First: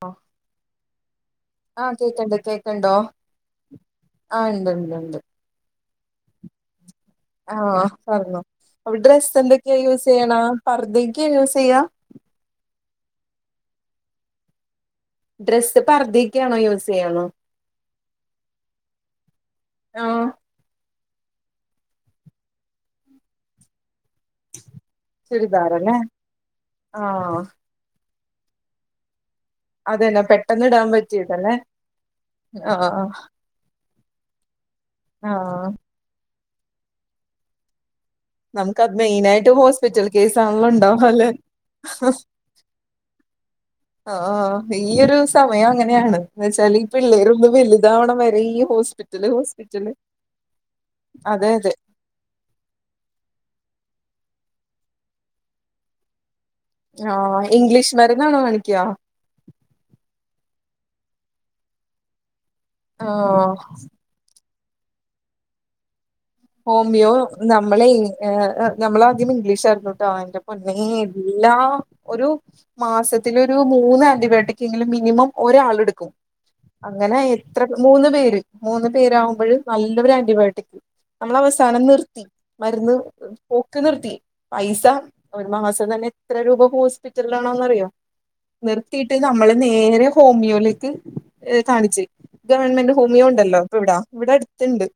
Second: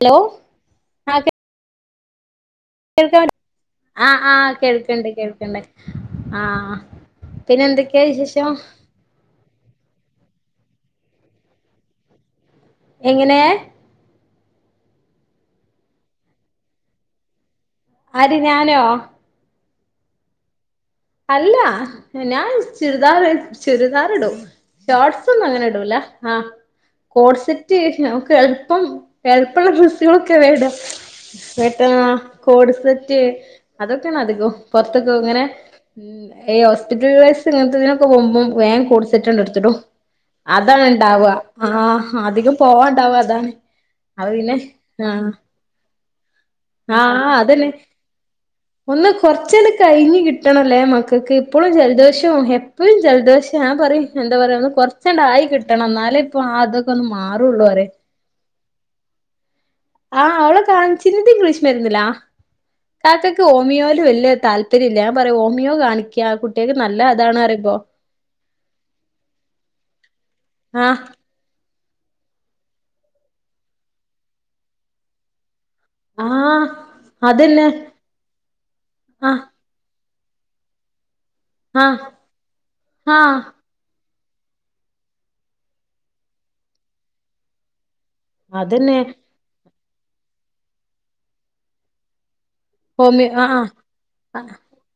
Hello ആഹ് കേക്കണ്ട് കേ ആഹ് ആഹ് ഇണ്ട് കേൾക്കണ്ട് ഇണ്ട് കേൾക്കണ്ട് ആഹ് പിന്നെന്തൊക്കെയാ വിശേഷം അവിടെ ഡ്രസ്സ് എന്തൊക്കെയാ യൂസെയ്യണ പർദേക്കെയാ യൂസെയ്യാ എങ്ങനെ ഡ്രസ് പർദ്ദേക്കാണോ യൂസെയ്യണേ ആര് ഞാനോ ആഹ് അല്ല ഞാൻ ചുരിദാർ ചുരിദാറിടും ഷോർട്സൊന്നും അങ്ങനിടൂല്ല ചുരിദാറല്ലേ ആഹ് ആഹ് കോഡ് സെറ്റ് ഞമുക്ക് എളുപ്പം വലിപ്പുള്ള അതന്നെ ഡ്രസ്സുകളൊക്കെ പെട്ടെന്ന് വേണ്ടേ ഇടാൻ പറ്റിയതല്ലേ [unintelligible] കോട് ആഹ് ആഹ് സെറ്റ് അതൊക്കെയാണധികോം പുറത്തൊക്കെ ഇങ്ങനെ ആഹ് ഈ ഹോസ്പിറ്റൽ വൈസ് ഇങ്ങനത്തെ ഇതിനൊക്കെ പോകുമ് വേം നമുക്കത് കൊടുത്തിട്ടുണ്ട് മെയിനായിട്ട് എടുത്തിട്ടു ഹോസ്പിറ്റൽ കേസ് ആണല്ലോ അതാണ് ഉണ്ടാവ അല്ലേ ണ്ടാവുക ആഹ് അധികം പോവാണ്ടാവും അതാണ് അത് പിന്നെ ആഹ് ഈ ഒരു ആഹ് സമയം അങ്ങനെയാണ് എന്ന്വച്ചാല് ഈ ആഹ് പിള്ളേരൊന്ന് അതന്നെ വലുതാവണ വരെ ഈ ഒന്ന് ഹോസ്പിറ്റല് കൊറച്ചങ്‌ട് ഹോസ്പിറ്റല് കഴിഞ്ഞ് കിട്ടണല്ലേ മക്കക്ക് അതെ ഇപ്പളും അതെ ജലദോഷോം ഇപ്പഴും ജലദോഷം ഞാ പറയും എന്താ പറയാ ഒന്ന് കുറച്ചെണ്ട് ആയി കിട്ടണം എന്നാലും ഇപ്പ അത് ആഹ് ഇംഗ്ലീഷ് മരുന്നാണോ കാണിയ്ക്ക ആഹ് അവളെ കാണിച്ചിരുന്നത് ഇംഗ്ലീഷ്മരുന്നിലാ ഇക്കാക്കക്ക് ആഹ് ഓമിയോല് വല്യ താല്പ രില്ല ഞാ പറയാ ഓമിയോ കാണിക്കാ കുട്ടി ഹോമിയോ നമ്മളെ നമ്മളാദ്യം ഇംഗ്ലീഷാരുന്നോട്ടോ എന്റെ പൊന്നേ ആഹ് എല്ലാ ഒരു മാസത്തിലൊരു മൂന്ന് ആന്റിബയോട്ടിക്കെങ്കിലും മിനിമം ഒരാളെടുക് ആഹ് അങ്ങനെ എത്ര അതന്നെ മൂന്ന് പേര് മൂന്ന് ആഹ് പേരാവുമ്പഴ് നല്ലൊരു ആന്റിബയോട്ടിക് നമ്മളവസാനം ആഹ് നിർത്തി മരുന്ന് ആഹ് ഒ ക്കെ നിർത്തി പൈസ ഒരു മാസം തന്നെ എത്ര രൂപ ഹോസ്പിറ്റലിലാണോന്ന്റിയോ അതന്നെ നിർത്തീട്ട് നമ്മള് നേരെ ഹോമിയോയിലേക്ക് കാണിച്ചു ഗവൺമെന്റ് ഹോമിയോ ഉണ്ടല്ലോ ഇപ്പൊ ഇവിട ഇവിടെ ആഹ് അടുത്തുണ്ട്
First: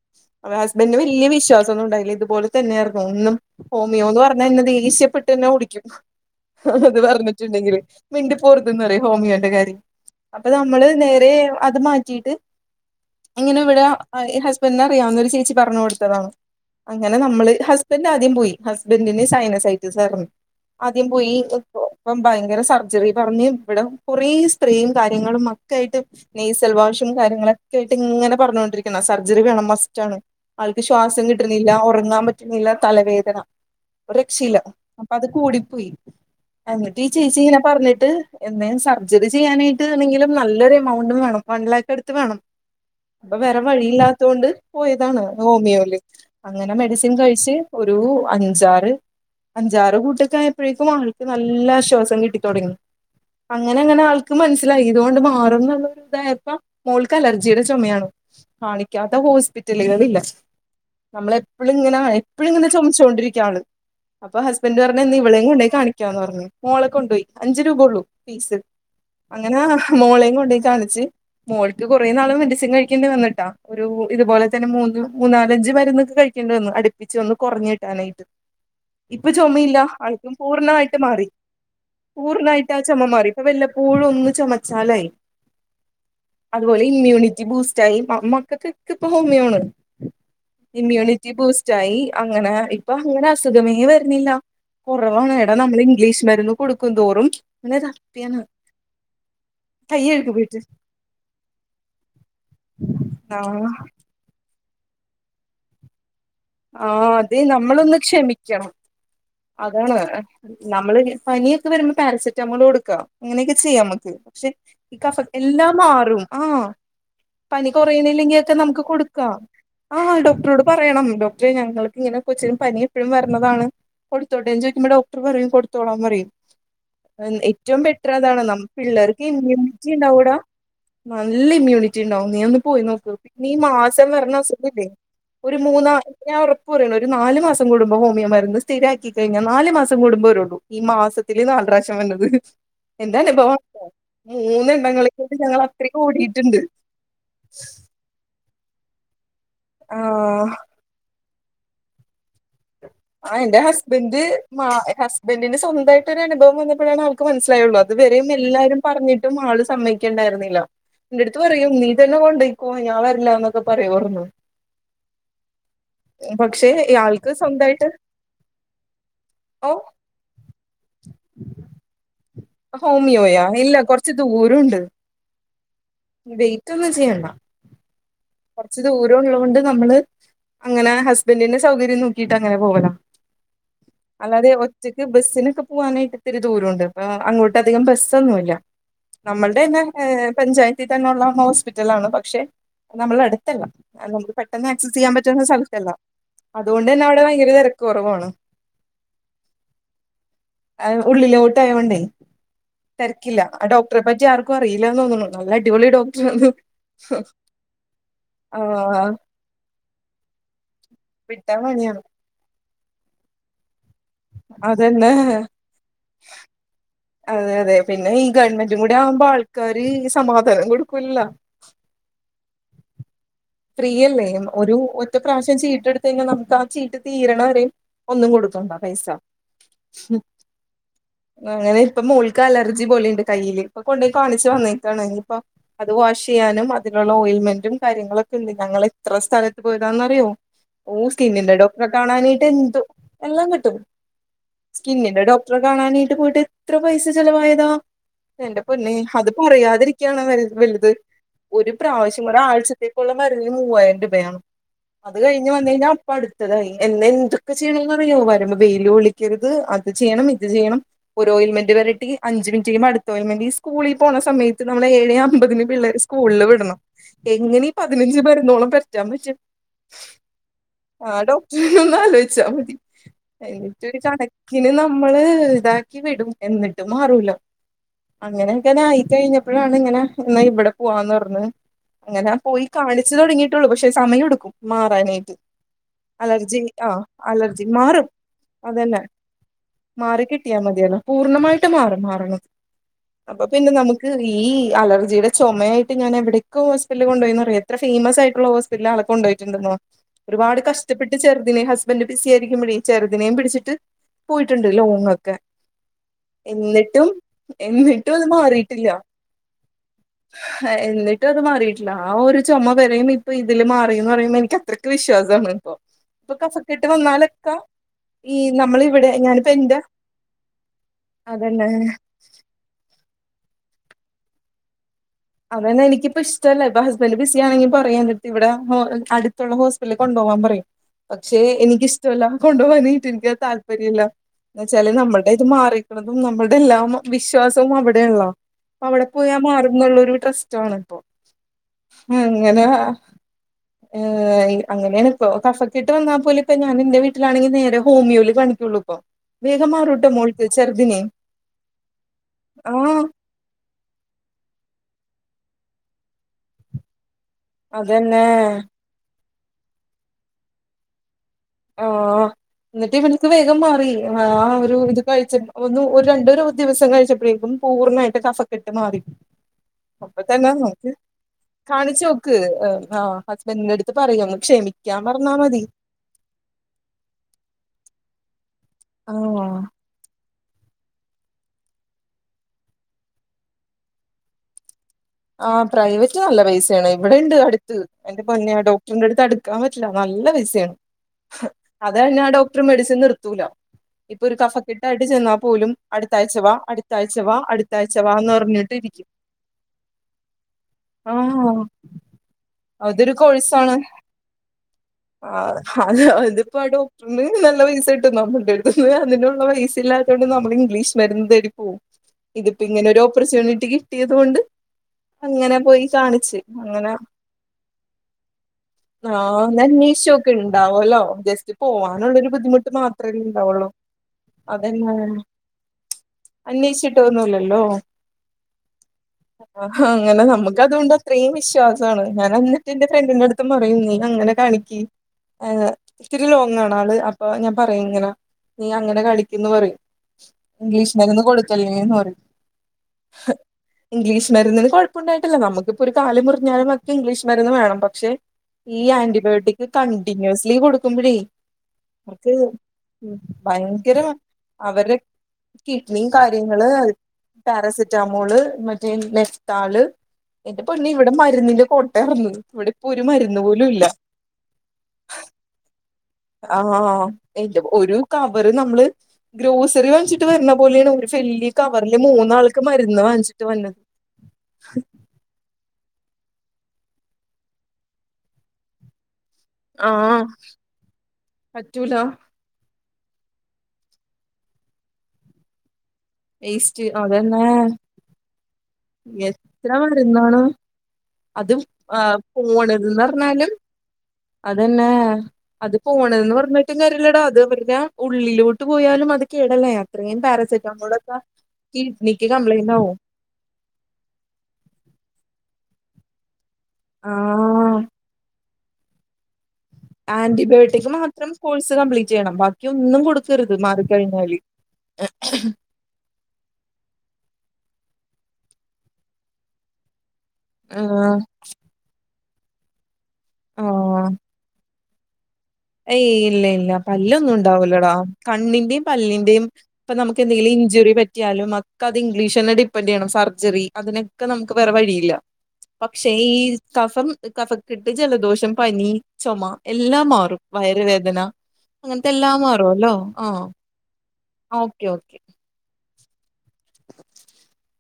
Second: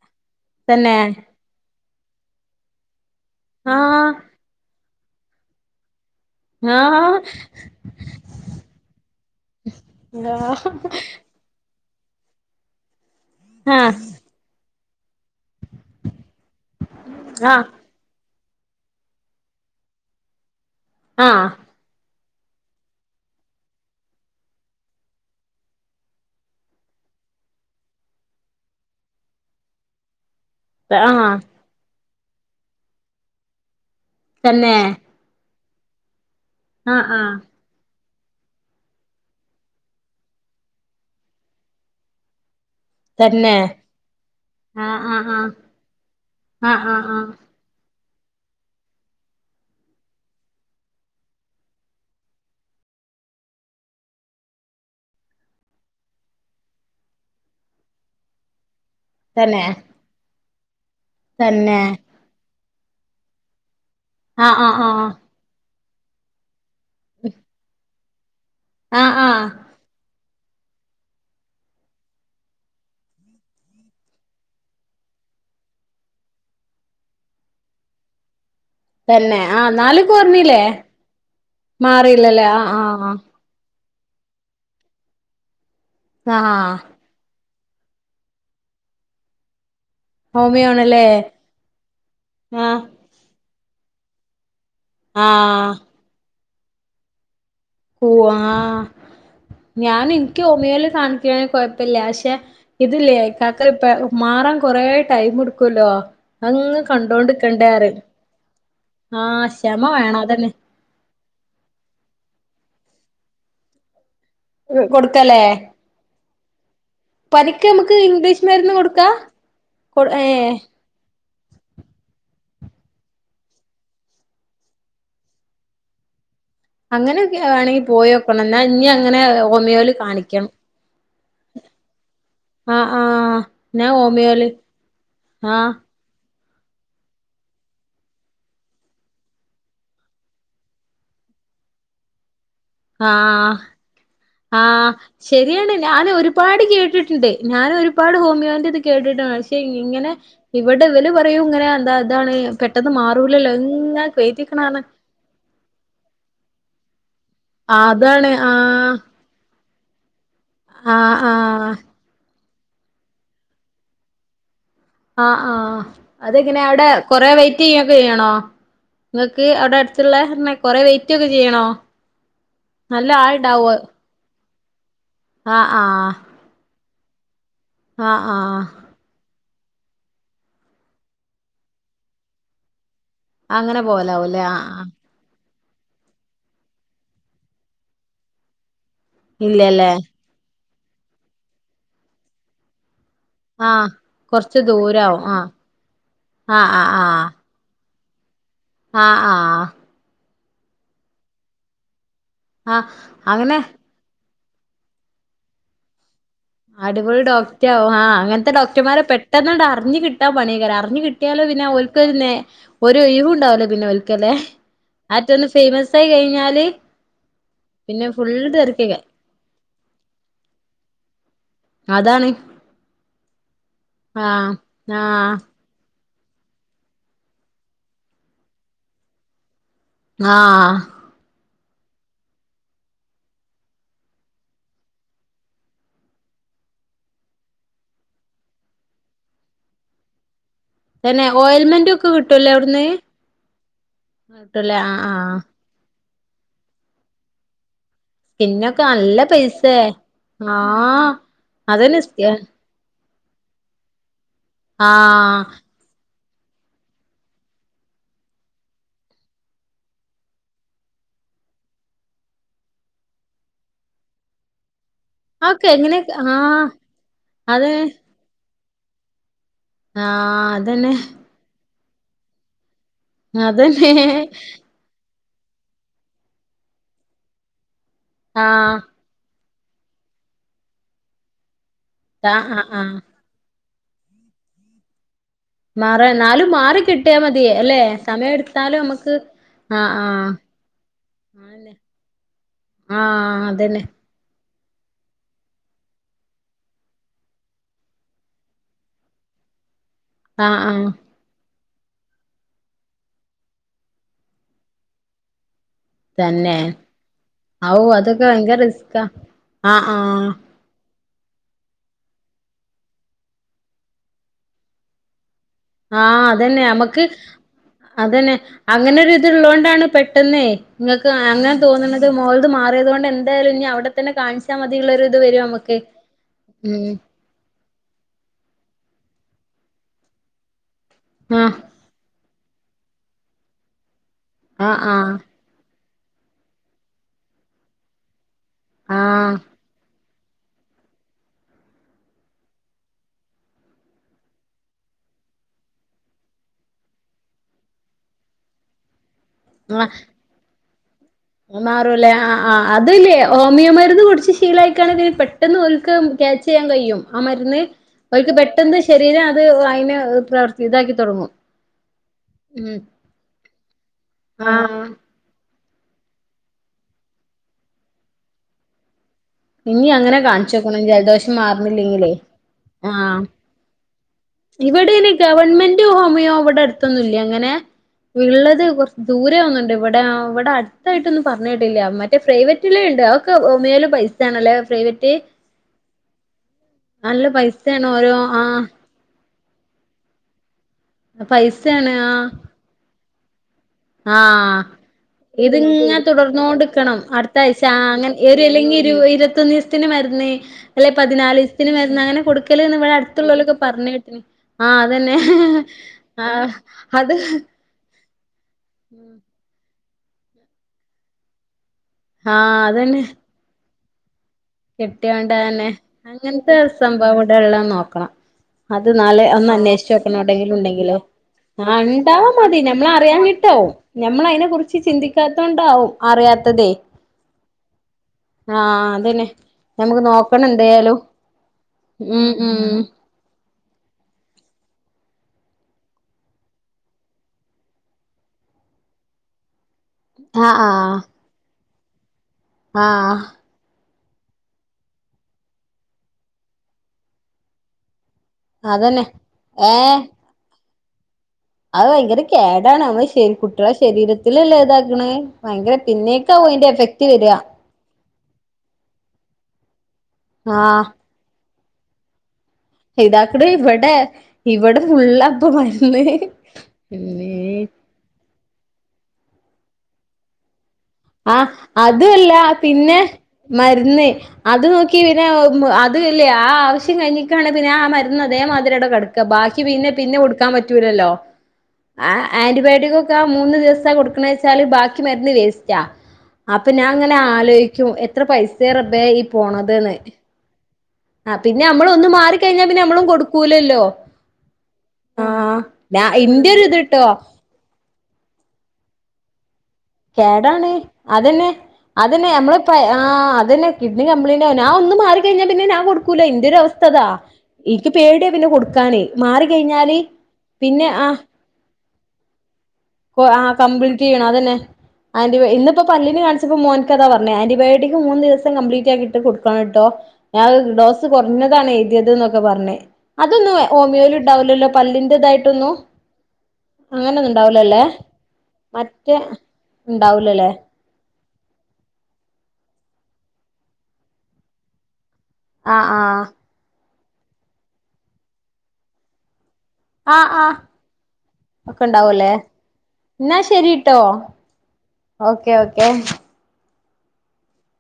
തന്നെ ഹസ്ബൻഡ് വിശ്വാസൊന്നും ഉണ്ടായില്ല ഇതുപോലെ തന്നെയാർന്നു അന്നും ആഹ് ഹോമിയോന്ന് പറഞ്ഞാ എന്നെ ദേഷ്യപ്പെട്ട ന്നെ ഓടിക്കും അത് ആഹ് പറഞ്ഞിട്ടുണ്ടെങ്കില് മിണ്ടി പോരത്‌ന്ന് പറയും ഹോമിയോന്റെ കാര്യം അപ്പൊ ആഹ് നമ്മള് നേരെ അത് മാറ്റിയിട്ട് ഇങ്ങനിവിടെ ആഹ് ഹസ്ബൻഡിനറിയാവുന്നൊരു ചേച്ചി പറഞ്ഞു അങ്ങനെ നമ്മള് ആഹ് ഹസ്ബൻ്റാദ്യം പോയി ഹസ്ബൻ്റിന് സൈനസൈറ്റിസാർന്നു ആദ്യം പോയി ആഹ് ഇപ്പം ഭയങ്കര സർജറി പറഞ്ഞ് ഇവിടെ കുറേ സ്ത്രീയും കാര്യങ്ങളും മക്കെയായിട്ട് നെയ്സൽ വാഷും കാര്യങ്ങളൊക്കെ ആയിട്ട് ഇങ്ങനെ പറഞ്ഞുകൊണ്ടിരിക്കുന്ന സർജറി വേണം മസ്റ്റ് ആണ് ആൾക്ക് ശ്വാസം ആഹ് കിട്ടണില്ല ഒറങ്ങാൻ പറ്റണില്ല തലവേദന ഒരക്ഷില്ല തന്നെ അപ്പത് കൂടിപ്പോയി അന്നട്ടി ആഹ് ആഹ് ചേച്ചീങ്ങന പറഞ്ഞിട്ട് എന്നേ സർജറി ചെയ്യാനായിട്ട് എന്തെങ്കിലും നല്ലൊരു എമൗണ്ടും വേണം വൺ ലാക്ക് അടുത്ത് വേണം അപ്പൊ തന്നെ വേറെ വഴിയില്ലാത്തോണ്ട് ആഹ് പോയതാണ് ആഹ് ആഹ് ഹോമിയോയില് അങ്ങനെ ആഹ് ആഹ് മെഡിസിൻ ആഹ് കഴിച്ച് ഒരൂ അഞ്ചാറ് അഞ്ചാറ് കൂട്ടക്കെ ആയപ്പഴേക്കും ആൾക്ക് നല്ല ആശ്വാസം കിട്ടി തുടങ്ങി അങ്ങനങ്ങന ആൾക്ക് മനസ്സിലായി ഇതുകൊണ്ട് മാറുംന്നുള്ള ഒരു ഇതായപ്പ മോൾക്ക് അലർജിയുടെ ചുമയാണ് കാണിക്കാത്ത തന്നെ ഹോസ്പിറ്റലുകളില്ല നമ്മളെപ്പളും തന്നെ ഇങ്ങന എപ്പഴും ഇങ്ങന ചൊമച്ചോണ്ടിരിക്കും അവള് അപ്പൊ ആഹ് ഹസ്ബന്റു ആഹ് പറഞ്ഞ് എ ആഹ് ന്നിവളേം കൊണ്ടോയി കാണിക്കാന്ന് പറഞ്ഞു മോളെ കൊണ്ടോയി അഞ്ചു രൂപയൊള്ളൂ ഫീസ് ആഹ് ആഹ് അങ്ങനാ മോളേം കൊണ്ടോയി കാണിച്ച് മോൾക്ക് കുറേ നാള് മെഡിസിൻ കഴിക്കേണ്ടി വന്നിട്ടാ ഒരു ഇതുപോലെ തന്നെ മൂന്ന് മൂന്നാലഞ്ച് മരുന്നൊക്കെ കഴിക്കേണ്ടി വന്നു അടുപ്പിച്ച് ഒന്ന് കുറഞ്ഞ് കിട്ടാനായിട്ട് ഇപ്പൊ തന്നെ ആഹ് ചുമയില്ല നാല് ആൾക്കും കൊറഞ്ഞില്ലേ പൂർണ്ണമായിട്ട് മാറി മാറിയില്ലല്ലേ ആഹ് പൂർണ്ണായിട്ട് ആ ആഹ് ചുമ മാറി. ഇപ്പ വല്ലപ്പോഴും ഒന്ന് ചൊമച്ചാലായി ആഹ് ആഹ് അതുപോലെ ഇമ്മ്യൂണിറ്റി ബൂസ് റ്റായി മ മക്കക്കെക്ക ഇപ്പ ഹോമിയോണ് ഹോമിയോണല്ലേ ഇമ്മ്യൂണിറ്റി ബൂസ്റ്റായി അങ്ങനെ ആഹ് ഇപ്പൊ അങ്ങനെ അസുഖമേ വരണില്ല കൊറവാണ് എടാ ആഹ് നമ്മള് ഇംഗ്ലീഷ് മരുന്ന് കൊടുക്കുംന്തോറും [unintelligible] കൈ ഞാൻ കഴുക് എനിക്ക് പോയിട്ട് ഹോമിയോയില് കാണിക്കണേല് കൊഴപ്പില്ല പക്ഷെ ഇതില്ലേ ആ ഇക്കാ‌ക്കിപ്പ മാറാൻ കൊറേ ടൈം എടുക്കൂല്ലോ അങ്ങ് ആ അതെ കണ്ടോണ്ടിക്കണ്ടേറയും നമ്മളൊന്ന് ക്ഷമിക്കണം ആഹ് ക്ഷമ അതാണ് വേണം അതന്നെ നമ്മള് പനിയൊക്കെ വരുമ്പൊ പാരസെറ്റമോള് കൊടുക്ക അങ്ങനേക്കെ ചെയ്യാമ്മ്ക്ക് ക്ഷെ ഈ കഫ കൊടുക്കലേ എല്ലാം മാറും ആഹ് പനിക്ക് പനി നമുക്ക് കൊറയുന്നില്ലെങ്കി ഇംഗ്ലീഷ് ഒക്കെ മരുന്ന് നമുക്ക് കൊടുക്കാ കൊടുക്കാം കൊ ആഹ് ഏ ഡോക്ടറോട് പറയണം ഡോ ക്ടറേ ഞങ്ങൾക്ക് ഇങ്ങനെ കൊച്ചിന് പനി എപ്പഴും വരണതാണ് കൊടുത്തേട്ടേന്ന് ചോദിക്കുമ്പൊ ഡോക്ടറ് പറയും കൊടുത്തോളാൻ പറയും അങ്ങനെയൊക്കെ എഹ് ഏറ്റവും വേണെങ്കി ബെറ്റർ പോയോക്കണം അതാണ് എന്നാ നമു ഇനി അങ്ങനെ പിള്ളേർക്ക് ഇമ്മ്യൂണിറ്റി ഹോമിയോല് ഇണ്ടാവൂടാ കാണിക്കണം നല്ല ഇമ്മ്യൂണിറ്റി ഇണ്ടാവും നീ ഒന്ന് പോയി ആഹ് നോക്ക് ആഹ് പിന്നെ ഈ ഞാൻ മാസം വരണ ഹോമിയോല് അസുഖില്ലേ ഒരു ആഹ് മൂന്നാ ഞാൻ ഒറപ്പ് പറയണു ഒരു നാല് മാസം കൂടുമ്പൊ ഹോമിയോ മരുന്ന് സ്ഥിരാക്കി കഴിഞ്ഞ നാല് മാസം കൂടുമ്പോ വരുള്ളു ഈ മാസത്തില് നാല് പ്രാവശ്യം വന്നത് ആഹ് ആഹ് മൂന്നെണ്ണങ്ങളെ കൊണ്ട് ഞങ്ങൾ ശരിയാണ് അത്രയും ഓടിയിട്ടുണ്ട് ഞാനൊരുപാട് കേട്ടിട്ടിണ്ട് ഞാനൊരു പാട് ഹോമിയോന്റിത് കേട്ടിട്ടാണ് ക്ഷെ ഇങ്ങനെ ആഹ് ഇവിടെ ഇവല് പറയും ഇങ്ങനെ എന്താ ഇതാണ് പെ ട്ടെന്ന് മാറൂലല്ലോ ഇങ്ങനെ കേട്ടീക്കണ കാരണം ബെന്റിന് സ്വന്തായിട്ടൊരു അനുഭവം വന്നപ്പഴാണ് അവൾക്ക് മനസ്സിലായുള്ളു അത് വരെയും അതാണ് എല്ലാരും ആഹ് പറഞ്ഞി ട്ടും അവള് സമ്മയ്ക്കെണ്ടായിരുന്നില്ല ആഹ് എന്റെടുത്ത് പറയും ആഹ് നീ തന്നെ കൊണ്ടോയ്ക്കോ ഞാൻ വരില്ലാന്നൊക്കെ പറയും [unintelligible] ആഹ് ആഹ് അതെങ്ങനേ പക്ഷെ അവിടെ കൊറെ ഇയാൾക്ക് വെയിറ്റ് സ്വന്തായിട്ട് ചെയ്യൊക്കെ ചെയ്യണോ നിങ്ങക്ക് ഓ അവിടടു ത്തിള്ളെ [unintelligible] കൊറെ വെയിറ്റ് ഒക്കെ ചെയ്യണോ നല്ല ഹോമിയോയാ ഇല്ല കൊറച്ച് ദൂരുണ്ട് അഹ് ആഹ് വെയിറ്റ് ഒന്നും ചെയ്യണ്ട അഹ് ആഹ് ദൂരോള്ളോണ്ട് നമ്മള് അങ്ങനെ ഹസ്ബൻഡിന്റെ സൗകര്യം നോക്കിയിട്ടങ്ങനെ പോകലാ അങ്ങനെ പോവലാവൂല്ലേ അല്ലാതെ ആഹ് ഒറ്റ ആഹ് ക്ക് ബസ്സിനൊക്കെ പോവാനായിട്ട് ഇത്തിരി ദൂരോണ്ട് അപ്പ അങ്ങോട്ട് അധികം ബസ്സൊന്നുല്ല നമ്മൾടെ തന്നെ ഇല്ലല്ലേ ഏഹ് പഞ്ചായത്തിതന്നെ ഒള്ള ഹോസ്പിറ്റലാണ് പക്ഷെ നമ്മളടടു ത്തല്ല ആഹ് കാരണം നമുക്ക് കൊറച്ച് പെട്ടെന്ന് ആക്സസ് ചെയ്യാൻ ദൂരാവും പറ്റുന്ന ആഹ് സ്ഥലത്തല്ല ആഹ് അതുകൊണ്ട് ആഹ് തന്നെവിടെ ഭയങ്കര തെര ക്ക് കൊറവാണ് ആഹ് ആഹ് അഹ് ഉള്ളിലോട്ട് ആയൊണ്ടേ ആഹ് തെരക്കില്ല അങ്ങനെ ഡോ ക്ടറെ പറ്റി ആർക്കും അറിയില്ലാന്ന് തോന്ന്ണു നല്ല അടി പൊളി ഡോക്ടറാന്ന് അടിപൊളി ഡോറ്റാവും ആഹ് അങ്ങന് ത്തെ ആ ഡോക്ടർമാരെ പെട്ടെന്നാണ്ട് അറിഞ്ഞു കിട്ടാൻ പണീകാരം അറിഞ്ഞ് കി ട്ടിയാലോ വിട്ടാൻ പിന്നെ പണിയാണ് ഒൽക്ക് ര്നേ ഒര് ഒഴിവും ണ്ടാവുല്ല പിന്നെ ഒൽക്കല്ലെ അതന്നെ അഹറ്റെ നസ് ഫേയിമസ് ആയി കഴിഞ്ഞാല് അതെ അതെ പിന്നെ ഈ ഫുള്ള് ഗവൺമെന്റും കൂടി തിരക്കയ്ക്കാ ആവുമ്പോ ആൾക്കാര് സമാധാനം കൊടുക്കൂലല്ലേ അതാണ് ഫ്രീയല്ലേ ആഹ് ഒരു ഒറ്റ ആഹ് പ്രാവശ്യം ചീട്ടെടു ത്തെയിഞ്ഞ നമുക്ക് ആഹ് ചീട്ട് തീര്ണവരെയും ഒന്നും കൊടുക്കണ്ട പൈസ ആഹ് അങ്ങനെ ഇപ്പോ മോൾക്ക് അലർജി പോലെയുണ്ട് കയ്യില് ഇപ്പ കൊണ്ടോയി കാണിച്ച് വന്നേക്കാണ് ഇനി ഇപ്പ അത് വാഷ്യ്യാനും അതിന്ള്ള ഓയിൽമെന്റും കാര്യങ്ങളൊ ക്കെണ്ട് ഞങ്ങൾ എത്ര സ്ഥലത്ത് പോയതാന്ന്ന്നാറിയോ ഓ തന്നെ സ്കിന്നിന്റെ ഡോക്ടറെ ഓയിൽമെന്റ് ഒക്കെ കാണാനായിട്ട് കിട്ടൂലേ എന്തോ അവിടുന്ന് എല്ലാം കിട്ടും കിട്ടൂലേ ആഹ് സ്കിന്നിന്റെ ആഹ് ഡോക്ടറെ കാണാനീട്ട് പോയിട്ട് എത്ര പൈസ ചെലവായതാ എന്റെ സ്കിന്നൊക്കെ പൊന്നെ നല്ല അത് പൈസേ പറയാതിരിക്കയാണ് വേ വല്ത് ആഹ് ഒരു അതന്നെ സ്കി പ്രാവിശ്യം ഒരാഴ്ച ക്കുള്ള മരുന്ന് മൂവായിരം രൂപയാണ് അത് ആഹ് കഴിഞ്ഞ് വന്ന ഴിഞ്ഞാ പ്പം അടുത്തതായി എന്നെ എന്തൊക്കെ ചെയ്യണേന്ന്റിയോ വരുമ്പോ വെയില് കൊളിക്കരുത് അത് ചെയ്യണം ഇത് ചെയ്യണം ഒരു ഓയിൽമെന്റ് പരട്ടി അഞ്ച് മിനിറ്റ്ഴിമ്പ അടുത്ത ഓയിമെന്റ് സ്കൂളി പോണ സമയത്ത് നമ്മള് ഏഴേ അമ്പതിന് അതൊക്കെ പിള്ളേ എങ്ങനെ രെ സ്കൂള് ആഹ് വിടണം എങ്ങനെ അത് ഈ പതിനഞ്ച് മരുന്നോളം പരറ്റാൻ പറ്റ ആഹ് അതന്നെ ജ് ഒന്ന് ആലോയിച്ചാ മതി അതന്നെ എന്നിട്ടരു കണക്കിന് ന നമ്മള് ഇതാക്കി വിടും എന്നിട്ട് മാറൂലോ അങ്ങനെക്കെ ആഹ് തായി കഴിഞ്ഞപ്പഴാണ് ഇങ്ങനെ ന്നാ ഇവിടെ പോവാന്ന് പറ്ഞ്ഞ് അങ്ങനെ ആഹ് ആഹ് പോയി ആഹ് ചില് തുടങ്ങിയിട്ടുള്ളൂ പക്ഷെ സമയ ട്ക്കും മാറാനായിട്ട് മാറ എന്നാലും അലർജി മാറി ആഹ് കിട്ടിയാ മതി അലർജി അല്ലെ മാറും സമയം എടുത്താലും അതന്നെ നമുക്ക് ആഹ് മാറി കിട്ടിയാ മതിയല്ലോ പൂർണ്ണമായിട്ട് ആഹ് മാറും മാറണം അപ്പൊ ആഹ് പിന്നെ അതന്നെ നമ്മക്ക് ഈ അലർജിയുടെ ചുമയായിട്ട് ഞാൻ എവിടെക്കോ ഹോസ്പിറ്റലി കൊണ്ടോയി ന്ന് അറിയ എത്ര ഫേയ്മസ് ആയിട്ടുള്ള ഹോസ്പിറ്റല് ആളെ കൊണ്ടോയിട്ടുണ്ടന്നോ ആഹ് അതന്നെ ഒരുപാട് ആഹ് ആഹ് കഷ്ടപ്പെ ട്ട് ചെറ്തിനെ ഹസ്ബൻഡ് ബി സി ആരിക്കുമ്പഴേ ചെറുതിനെ പിടിച്ചിട്ട് പോയിട്ടുണ്ട് ലോങ് ഒക്കെ തന്നെ എന്നിട്ടും ഔ എന്നിട്ടും അതൊക്കെ അത് ഭയങ്കര മാറിട്ടില്ല റിസ്കാ ആഹ് ആഹ് ഹേ എന്നിട്ടുഅത് മാറിട്ടില്ല ആ ഒരു ചൊമ വരെയും ഇപ്പ ഇതില് മാറീന്ന് പറയു മ്പം എനിക്ക് അത്രയ്ക്ക് വിശ്വാസാണ് ആഹ് അതന്നെ നമ്മക്ക് അതന്നെ ഈ അങ്ങനെ ഒര് നമ്മളിവിടെ ഞാനിപ്പോ എന്റെ ഇത്ള്ളോണ്ടാണ് പെട്ടന്നേ ഇങ്ങൾക്ക് അങ്ങനെ അതന്നെ തോന്ന്ണത് മോൾ- - ത് മാറിയത് കൊണ്ട് എന്തായാലും ഇനി അവിടെ തന്നെ കാണിച്ചാൽ മതീ ള്ളൊര് ഇത് വരും നമ്മക്ക് അതന്നെ എനിക്കിപ്പ ഇഷ്ടല്ല ഇപ്പൊ ഹസ്ബൻഡ് ബിസി ആണെങ്കി പറയും എന്റടുത്തി ഇവിടെ ഹോ അടുത്തുള്ള ഹോസ്പിറ്റ്ല്ൽ കൊണ്ടോവാ പറയും പക്ഷെ ആഹ് എനിക്കിഷ് റ്റല്ല കൊണ്ട് വാനി റ്റെ ഇൻകഹ് താല്പര്യല്ല എന്ന് ആഹ് വെച്ചാല് ആഹ് നമ്മള്ടെ മാറീക്ക്ണതും നമ്മടെ എല്ലാം വിശ്വാസവും അവിടെ ണല്ലോ പ്പഅവിടെ പോയാ ആഹ് മാറുന്ന്ള്ളരു ട്രാഷ്റ്റാണ് പ്പോ അങ്ങനെ വ [unintelligible] ഏഹ് അങ്ങനെയാണ് ഇപ്പൊ കഫക്കട്ട് വന്നാ പോലു ഇപ്പോ ഞാൻ എന്റെ വീട്ടിലാണെങ്കി നേരെ ഹോമിയോൽ കാണിക്കൊള്ളൂ ഇപ്പൊ വേഗം മാറൂട്ടോ മോൾക്ക് ചെറ്തിന് മാറും അല്ലേ ആഹ് ആഹ് അത് ലെയോ ഹോമിയോ മരുന്ന് കുടിച്ച് ശീലാ യിക്കാണെങ്കില് പെട്ടെന്ന് ഓൽക്ക് അഹ് ക്യാച്ച് ചെയ്യാൻ കഴിയും ആഹ് മരുന്ന് അതന്നെ ഓൽക്ക് പെട്ടെന്ന് ശരീരം അത് അയിന് പ്രവർത്തി ഇതാക്കി തൊടങ്ങും ആഹ് ഉം എന്നിട്ട് ഇവൾക്ക് വേഗം മാറി ആ ഒരു ആഹ് ഇത് കഴിച്ചപ്പ് ഒന്ന് ഒരു രണ്ടോഒരു ദിവസം കഴിച്ചപ്പോഴേക്കും പൂർണ്ണായിട്ട് കഫക്കെട്ട് മാറി ഇനി അങ്ങനെ അപ്പൊ തന്നെ കാണിച്ചോക്കണം നമുക്ക് ജലദോഷം കാണിച്ചു മാറുന്നില്ലെങ്കിലേ നോക്ക് ആഹ് ഹസ്ബൻഡിന്റെ അടുത്ത് പറയും ഒന്ന് ക്ഷമിക്കാൻ ഇവിടെല്ലേ പറഞ്ഞാ മതി ഗവൺമെന്റ് ഹോമിയോ അവിടെടു അടുത്തൊന്നില്ല അങ്ങനെ ഉള്ളത് കുറച്ച് ദൂര ആഹ് ഒന്നുണ്ട്, ഇവിടെ ഇവിടെ,, ഇതായിട്ടൊന്നും പറഞ്ഞിട്ടില്ല മറ്റേ പ്രൈവറ്റില ഉണ്ട് അവർക്കെ ഹോമിയോയില് പൈസ ആണല്ലേ പ്രൈവറ്റ് ആഹ് പ്രൈവറ്റ് നല്ല പൈസയാണ് ഇവിടെ നല്ല ഉണ്ട് അടുത്ത് പൈസയാണ് ഓരോ എന്റെ പൊന്നെ ആഹ് ഡോക് ഡോക്ടറിന്റെ അടുത്ത് അടുക്കാൻ പറ്റില്ല നല്ല പൈസയാണ് പൈസയാണ് അത കഴിഞ്ഞ ആഹ് ആ ഡോക്ടർ മെഡിസിൻ നിർത്തൂല ഇപ്പൊ ഒരു ആഹ് കഫക്കെട്ടായിട്ട് ചെന്നാ പോലും ഇതിങ്ങനെ അടുത്താഴ്ചവാ തുടർന്നോണ്ട്ക്കണം അടുത്താഴ്ചവാ അടുത്താഴ്ചവാ എന്ന് പറഞ്ഞിട്ട് ഇരിക്കും ഇരുത്തൊന്ന് ദിവസത്തിന് മരുന്ന് അല്ലെ പതിനാല് ആഹ് ദസത്തിന് മരുന്ന് അങ്ങനെ കൊടുക്കല്ന്ന് ഇവിടെ അതൊരു അടുത്തുള്ളവലൊക്കെ കോഴ്സാണ് പറഞ്ഞഞ് കേട്ടണി ആ അതന്നെ അഹ്അതാ ആഹ് അതിപ്പോ ആ അത് ഡോക്ടറിന് നല്ല പൈസ,, നമ്മുടെ അടുത്തൂന്ന് അതിനുള്ള പൈസയില്ലാത്തൊണ്ട് നമ്മൾ ഇംഗ്ലീഷ് മരുന്ന് തേടി പോവും ആഹ് ഇതിപ്പോ ഇങ്ങനെൊ ഒരു ഓപ്പർച്യൂണിറ്റി കിട്ടിയത് കൊണ്ട്,, കിട്ടിയോണ്ട അങ്ങനെ തന്നെ പോയി കാണിച്ച് അങ്ങനത്തെ അങ്ങനെ സംഭവം ഇവിടെ ഉള്ളന്ന് നോക്കണം അത് ആ നാളെ ഒന്ന് അന്വേഷിച്ചച്ച് അന്വേഷിച്ചോക്ക് വോക്കണോടെെങ്കിലും ഉണ്ടെങ്കിലോ ഇണ്ടാവല്ലോ ജസ്റ്റ് ആഹ് ഉണ്ടാവ പോവാനുള്ളൊരു മതി ബുദ്ധിമുട്ട് നമ്മള മാത്രമേ ഉണ്ടാവുള്ളൂ അറിയാഞ്ഞിട്ടാവും നമ്മൾ അതിനെ കുുറിച്ച് അതന്നെ ചിന്തിക്കാത്ത കൊണ്ടാവും അറിയാത്തതെ അന്വേഷിച്ചിട്ടൊന്നുമില്ലല്ലോ ആഹ് അതന്നെ ആഹാ അങ്ങനെ നോക്കണം നമുക്ക് അതുകൊണ്ട് എന്തായാലും അത്രേയും വിശ്വാസാണ് ഉം ഞാൻ എന്നിട്ട് ഉം ഇന്റെ ഫ്രണ്ടിന്റെ എടു പറയുന്നേ അങ്ങനെ കാണിക്കി അത് ഇത്തിരി ലോങ്ങാണ് ആള് അപ്പൊ ഞാൻ പറയ ഇങ്ങനെ നീ അങ്ങനെ കളിക്കന്ന് പറയും ആഹ് ഇംഗ്ലീഷ് മരുന്ന് കൊടുക്കല്ലന്ന് പറയും അഹ് ഇംഗ്ലീ്ഷ് മരുന്നിന് കുഴപ്പുണ്ടായിട്ടില്ല നമുക്കൊരു ഒരു കാല്മുറിഞാലൊക്കെ ഇംഗ്ലീഷ് മരുന്ന് വേണം പക്ഷെ ഈ അതന്നെ ആന്റിബയോട്ടിക് ഏഹ് കണ്ടിന്യൂസ്ലിലി കൊടുക്കുമ്പോഴേ അത് ഭയങ്കര അവർക്ക് കേടാണ് നമ്മള് ശരി കുട്ടികളെ ഭയങ്കര ശരീരത്തിലല്ലേ അവരുടെ ഇതാക്കണേ ഭയങ്കര കിഡ്നി പിന്നേക്കാവും അതിന്റെ കാര്യങ്ങള് എഫക്ട് വരിക പാരസെറ്റാമോള് മറ്റേ മെഫ്ത്താള് എന്റെ ആഹ് പൊന്നെ ഇവിടെ മരുന്നിന്റെ കോട്ട ആരുന്നു ഇതാക്കിട ഇവിടെ ഇവിടെ ഫുള്ളപ്പ മരുന്നു ആഹ് അഹ് അഹ് എന്നിട്ട് ഒരു കവറ് നമ്മള് ഗ്രോസറി വാ ങ്ങിച്ചിട്ട് വരണ പോലെയാണ്,, ആഹ് വലിയ കവറില് അതുവല്ല മൂന്നാൾക്ക് പിന്നെ മരുന്ന് വാങ്ങിച്ചിട്ട് വന്നത് മരുന്ന് അത് നോക്കി പിന്നെ അതല്ലേ ആ ആവശ്യം കഴിട്ടാണ് പിന്നെ ആ മരുന്ന് അതേമാതിരി അവിടെ കിടക്കുക ബാക്കി,, പിന്നെ പിന്നെ ആഹ് കൊടുക്കാൻ പറ്റൂലല്ലോ പറ്റൂല ആഹ് ആന്റിബയോട്ടിക് ഒക്കെ ആ മൂന്ന് ദിവസ കൊടുക്കണ വെച്ചാല് ബാക്കി മരുന്ന് വേസ്റ്റ്റ്റാ. അപ്പൊ വേസ്റ്റ് ഞാൻ അങ്ങനെ അതന്നെ ആലോചിക്കും എത്ര പൈസ റബേ ഈ പോണതന്ന് അത് ആ മാറിക്കഴിഞ്ഞാ പിന്നെ പോണന്ന് നമ്മളും പറഞ്ഞാലും കൊടുക്കൂലല്ലോ അതന്നെ ആ അത് ഞാ പോണന്ന് ഇന്റെ ഒരു പറഞ്ഞിട്ടും ഇതിട്ടോ കാര്യല്ലടാ അത് പിന്നെ ഉള്ളിലോട്ട് പോയാലും അത് കേടല്ലേ അത്രയും കേടാണ് പാരസെറ്റമോളൊക്കെ അതന്നെ കിഡ്നിക്ക് അതിന് നമ്മള്ളിപ്പ കംപ്ലൈന്റ് ആവും ആ അതിന് കിഡ്നി കംപ്ലിയിന്റവാന് ഞാൻ ഒന്ന് മാറി കഴിഞ്ഞാ പിന്നെഞാൻ കൊടുക്കൂല്ല ഇന്റെ ഒരവ സ്ഥ,, ആ എനിക്ക് പേടിയ പിന്നെ കൊടുക്കാന് മാറി കഴിഞ്ഞാല് പിന്നെ ആന്റിബയോട്ടിക് ആ മാത്രം കോഴ്സ് കംപ്ലീറ്റ് ചെയ്യണം ബാക്കി ഒന്നും ആ കൊടുക്കരുത് കംപ്ലീറ്റ് ചെയ്യണം മാറിക്കഴിഞ്ഞാല് അതന്നെ ആന്റിബയോ ഇന്ന് ഇപ്പ പല്ലിനെ കാണിച്ചപ്പോ മോൻക് പറഞ്ഞേ ആന്റിബയോിക് മൂന്ന് ദിവസം കംപ്ലീറ്റ് ആയിട്ട് കൊടുക്കണം കേട്ടോ. അത് ആ ഡോസ് കുറഞ്ഞതാണ് എഴുതിയത് എന്നൊക്കെ പറഞ്ഞേ, അതൊന്നും ആ ഹോമിയോല ഉണ്ടാവില്ലല്ലോ പല്ലിൻ്റെ തായിട്ടൊന്നു ഏയ് ഇല്ല ഇല്ല പല്ലൊന്നും ഉണ്ടാവൂലടാ കണ്ണിൻ്റിം മറ്റേ പല്ലിന്റെയും ഇപ്പ നമുക്ക് ഉണ്ടാവൂലല്ലേ എന്തെങ്കിലും,, ജുറി പറ്റിയാലും അക്ക അത് ഇംഗ്ലീഷന്നെ ഡിപ്പെൻ്റെയ്യണം. സർജറി അതിനൊക്കെ നമുക്ക് വേറെ വഴിയില്ല ആഹ് പക്ഷേ ആഹ് ഈ കഫം, കഫക്കെട്ട്, ജലദോഷം, പനി, ചുമ എല്ലാം ആഹ് മാറും ആഹ് വയറ് വേദന ഒക്കെ അങ്ങനത്തെ ഇണ്ടാവൂല്ലേ എല്ലാം മാറുവല്ലോ ന്നാ ആഹ് ശരി ട്ടോ ഓക്കെ ഓക്കെ [inaudible]